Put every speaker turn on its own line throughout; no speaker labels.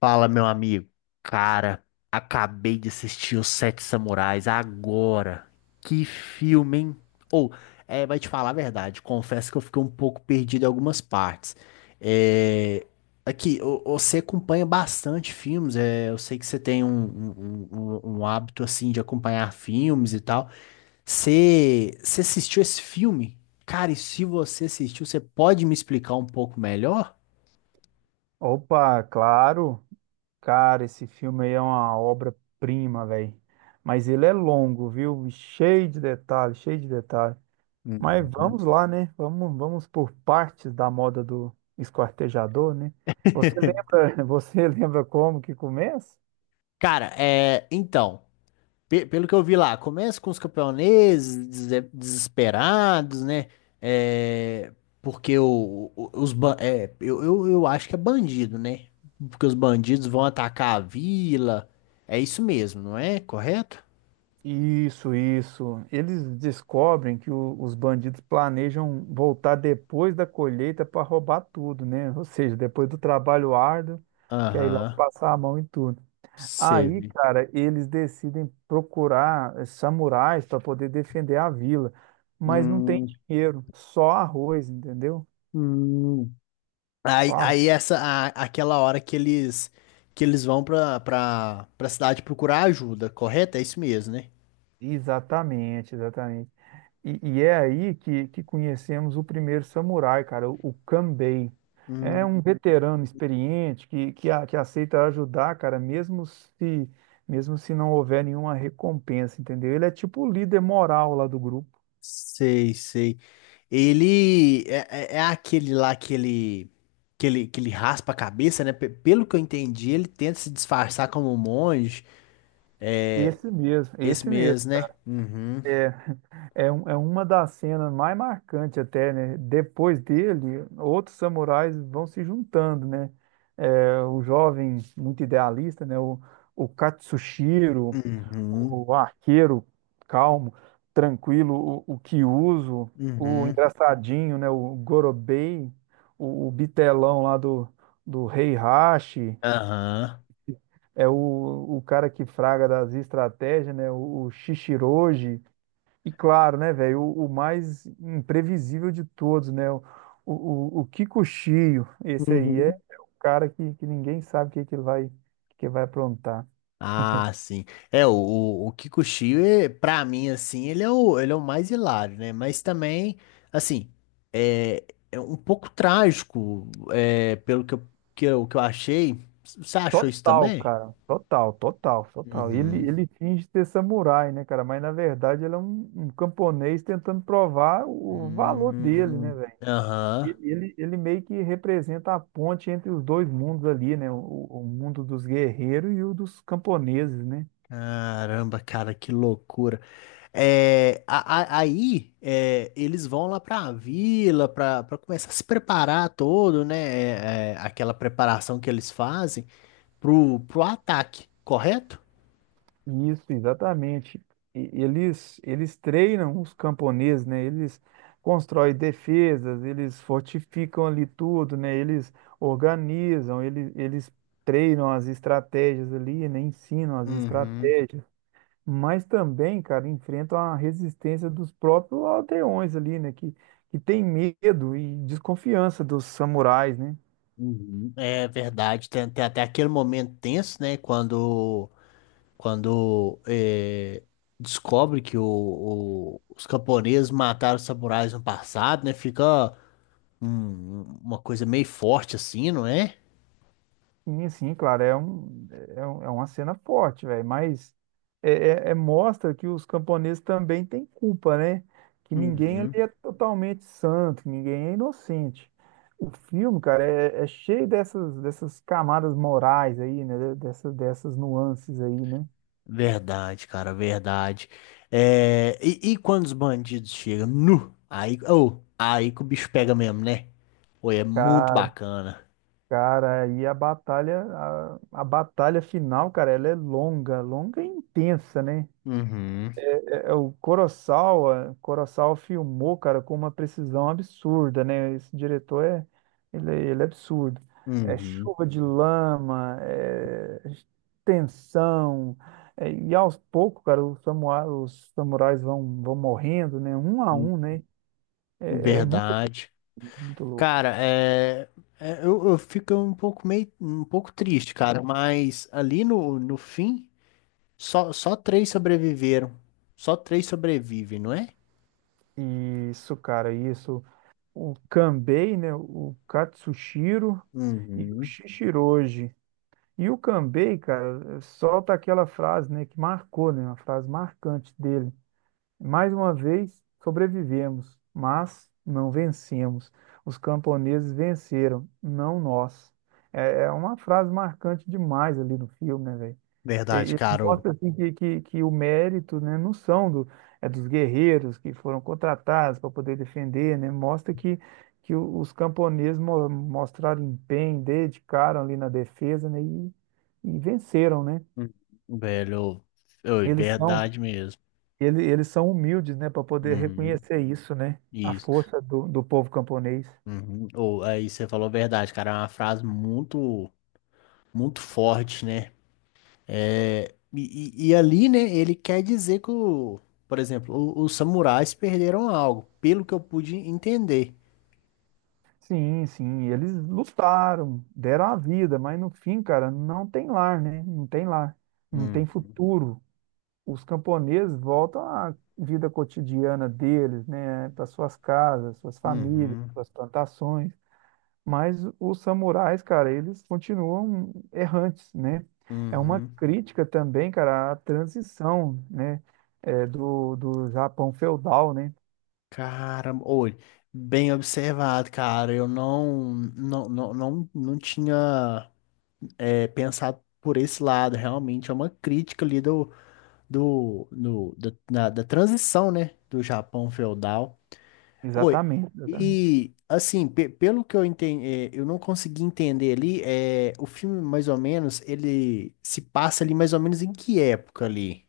Fala, meu amigo. Cara, acabei de assistir Os Sete Samurais agora. Que filme, hein? Ou, vai te falar a verdade, confesso que eu fiquei um pouco perdido em algumas partes. É, aqui, você acompanha bastante filmes, eu sei que você tem um hábito, assim, de acompanhar filmes e tal. Você assistiu esse filme? Cara, e se você assistiu, você pode me explicar um pouco melhor?
Opa, claro. Cara, esse filme aí é uma obra-prima, velho. Mas ele é longo, viu? Cheio de detalhes, cheio de detalhes. Mas
Uhum.
vamos lá, né? Vamos por partes da moda do esquartejador, né? Você lembra, você lembra como que começa?
Cara, então, pelo que eu vi lá, começa com os campeoneses desesperados, né? É, porque os, eu acho que é bandido, né? Porque os bandidos vão atacar a vila. É isso mesmo, não é? Correto?
Isso, isso. Eles descobrem que os bandidos planejam voltar depois da colheita para roubar tudo, né? Ou seja, depois do trabalho árduo, quer ir lá e
Aham,
passar a mão em tudo.
você
Aí,
vê.
cara, eles decidem procurar samurais para poder defender a vila, mas não tem
Hum,
dinheiro, só arroz, entendeu?
hum.
Só
Aí
arroz.
aquela hora que eles vão pra cidade procurar ajuda, correto? É isso mesmo, né?
Exatamente, exatamente. E é aí que conhecemos o primeiro samurai, cara, o Kanbei. É um veterano experiente que aceita ajudar, cara, mesmo se não houver nenhuma recompensa, entendeu? Ele é tipo o líder moral lá do grupo.
Sei, sei. Ele é, é aquele lá que ele raspa a cabeça, né? Pelo que eu entendi, ele tenta se disfarçar como um monge. É
Esse mesmo,
esse
esse mesmo.
mesmo, né? Uhum,
É, é uma das cenas mais marcantes até, né? Depois dele, outros samurais vão se juntando, né? É, o jovem muito idealista, né? O Katsushiro,
uhum,
o arqueiro calmo, tranquilo, o Kyuzo, o
uhum,
engraçadinho, né? O Gorobei, o bitelão lá do Rei Hashi,
aham.
é o cara que fraga das estratégias, né? O Shishiroji. E claro, né, velho, o mais imprevisível de todos, né? O Kiko Shio, esse aí é,
Uhum.
é o cara que ninguém sabe o que, que vai aprontar.
Ah, sim. O Kikuchiyo, pra mim, assim, ele é o mais hilário, né? Mas também, assim, é, é um pouco trágico, pelo que eu achei. Você achou isso
Total,
também?
cara. Total, total, total. Ele,
Uhum.
ele finge ter samurai, né, cara? Mas na verdade ele é um camponês tentando provar o valor dele, né,
Hum,
velho? Ele,
aham.
ele ele meio que representa a ponte entre os dois mundos ali, né? O mundo dos guerreiros e o dos camponeses, né?
Caramba, cara, que loucura. Aí eles vão lá pra vila pra começar a se preparar todo, né? Aquela preparação que eles fazem. Pro ataque, correto?
Isso, exatamente. Eles treinam os camponeses, né? Eles constroem defesas, eles fortificam ali tudo, né? Eles organizam, eles treinam as estratégias ali, né? Ensinam as
Uhum.
estratégias. Mas também, cara, enfrentam a resistência dos próprios aldeões ali, né? Que tem medo e desconfiança dos samurais, né?
Uhum. É verdade, tem até aquele momento tenso, né? Quando descobre que os camponeses mataram os samurais no passado, né? Fica uma coisa meio forte assim, não é?
Sim, sim, claro, é uma cena forte, velho, mas é, mostra que os camponeses também têm culpa, né? Que ninguém ali
Uhum.
é totalmente santo, ninguém é inocente. O filme, cara, é cheio dessas camadas morais aí, né? Dessas nuances aí, né?
Verdade, cara, verdade. E quando os bandidos chegam, aí, oh, aí que o bicho pega mesmo, né? Pô, é muito
Cara,
bacana.
cara, aí a batalha, a batalha final, cara, ela é longa, longa e intensa, né?
Uhum.
O Kurosawa filmou, cara, com uma precisão absurda, né? Esse diretor ele é absurdo. É
Uhum,
chuva de lama, é tensão, e aos poucos, cara, os samurais vão morrendo, né? Um a
hum,
um, né? É muito louco,
verdade.
muito louco.
Cara, eu fico um pouco meio, um pouco triste, cara, mas ali no fim, só três sobreviveram. Só três sobrevivem, não é?
E isso, cara, isso. O Kanbei, né? O Katsushiro e o
Uhum.
Shishiroji. E o Cambay, cara, solta aquela frase, né, que marcou, né, uma frase marcante dele. Mais uma vez, sobrevivemos, mas não vencemos. Os camponeses venceram, não nós. É, é uma frase marcante demais ali no filme, né, velho?
Verdade,
E
cara. Ô.
mostra assim que, que o mérito, né, não são do, é dos guerreiros que foram contratados para poder defender, né? Mostra que os camponeses mostraram empenho, dedicaram ali na defesa, né, e venceram, né?
Uhum, velho, ô, é
Eles são,
verdade mesmo.
eles são humildes, né, para poder
Uhum,
reconhecer isso, né? A
isso.
força do povo camponês.
Uhum. Ou aí você falou verdade, cara. É uma frase muito, muito forte, né? E ali, né, ele quer dizer que, por exemplo, os samurais perderam algo, pelo que eu pude entender.
Sim, sim, eles lutaram, deram a vida, mas no fim, cara, não tem lar, né? Não tem lar, não tem
Uhum,
futuro. Os camponeses voltam à vida cotidiana deles, né, para suas casas, suas famílias,
uhum,
suas plantações, mas os samurais, cara, eles continuam errantes, né? É uma
uhum.
crítica também, cara, à transição, né, do Japão feudal, né?
Caramba, olha, bem observado, cara. Eu não tinha pensado por esse lado. Realmente é uma crítica ali da transição, né, do Japão feudal. Foi.
Exatamente, exatamente.
E, assim, pelo que eu entendi, eu não consegui entender ali, o filme, mais ou menos, ele se passa ali mais ou menos em que época ali?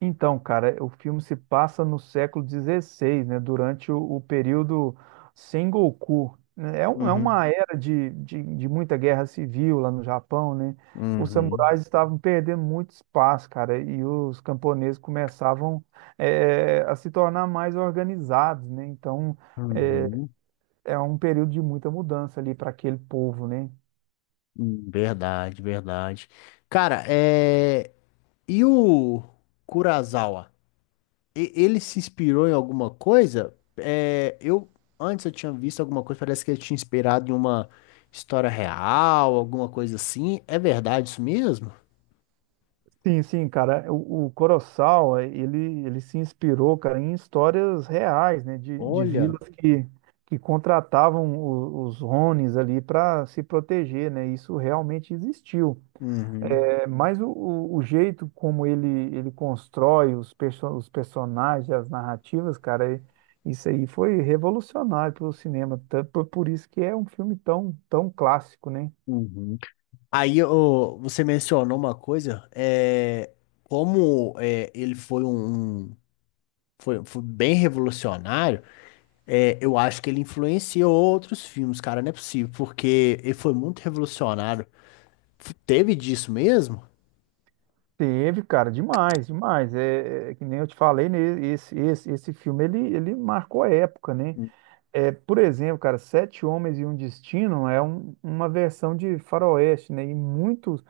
Então, cara, o filme se passa no século XVI, né, durante o período Sengoku, né? É
Uhum.
uma era de muita guerra civil lá no Japão, né? Os
Uhum.
samurais estavam perdendo muito espaço, cara, e os camponeses começavam a se tornar mais organizados, né? Então, eh,
Uhum.
é um período de muita mudança ali para aquele povo, né?
Verdade, verdade. Cara, e o Kurosawa? Ele se inspirou em alguma coisa? É, eu antes eu tinha visto alguma coisa, parece que ele tinha inspirado em uma história real, alguma coisa assim. É verdade isso mesmo?
Sim, sim, cara. O Kurosawa, ele se inspirou, cara, em histórias reais, né? De
Olha.
vilas que contratavam os Ronis ali para se proteger, né? Isso realmente existiu.
Uhum,
É, mas o jeito como ele constrói os personagens, as narrativas, cara, isso aí foi revolucionário pelo cinema. Por isso que é um filme tão, tão clássico, né?
uhum. Aí ô, você mencionou uma coisa, como é, ele foi foi bem revolucionário, eu acho que ele influenciou outros filmes, cara, não é possível, porque ele foi muito revolucionário. Teve disso mesmo?
Teve, cara, demais, demais. É que nem eu te falei, né? Esse filme ele marcou a época, né? É, por exemplo, cara, Sete Homens e um Destino é uma versão de Faroeste, né? E muitos,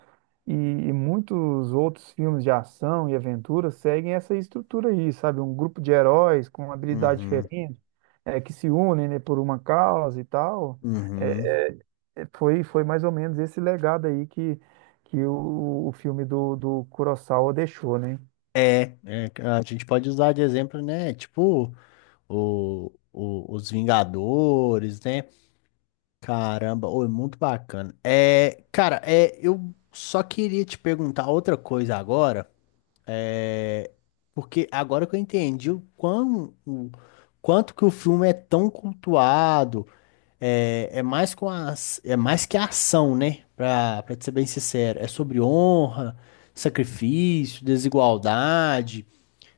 e, e muitos outros filmes de ação e aventura seguem essa estrutura aí, sabe? Um grupo de heróis com habilidades
Uhum,
diferentes, que se unem, né, por uma causa e tal. É,
uhum.
foi mais ou menos esse legado aí que o filme do Kurosawa deixou, né?
É, a gente pode usar de exemplo, né? Tipo, os Vingadores, né? Caramba, oi, muito bacana. Cara, eu só queria te perguntar outra coisa agora, é, porque agora que eu entendi o quanto que o filme é tão cultuado, é mais que a ação, né? Pra te ser bem sincero, é sobre honra, sacrifício, desigualdade,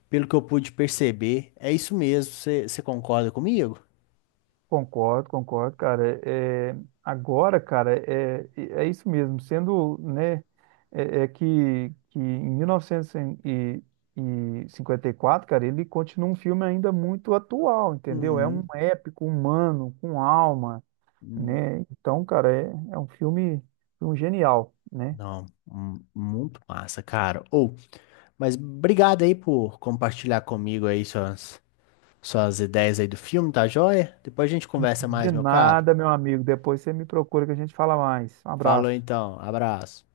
pelo que eu pude perceber. É isso mesmo, você concorda comigo?
Concordo, concordo, cara. É, agora, cara, é isso mesmo. Sendo, né, é que em 1954, cara, ele continua um filme ainda muito atual, entendeu? É um
Uhum.
épico humano, com alma, né? Então, cara, é um filme, um genial, né?
Não, muito massa, cara. Ou, mas obrigado aí por compartilhar comigo aí suas ideias aí do filme, tá joia? Depois a gente conversa
De
mais, meu caro.
nada, meu amigo. Depois você me procura que a gente fala mais. Um
Falou
abraço.
então, abraço.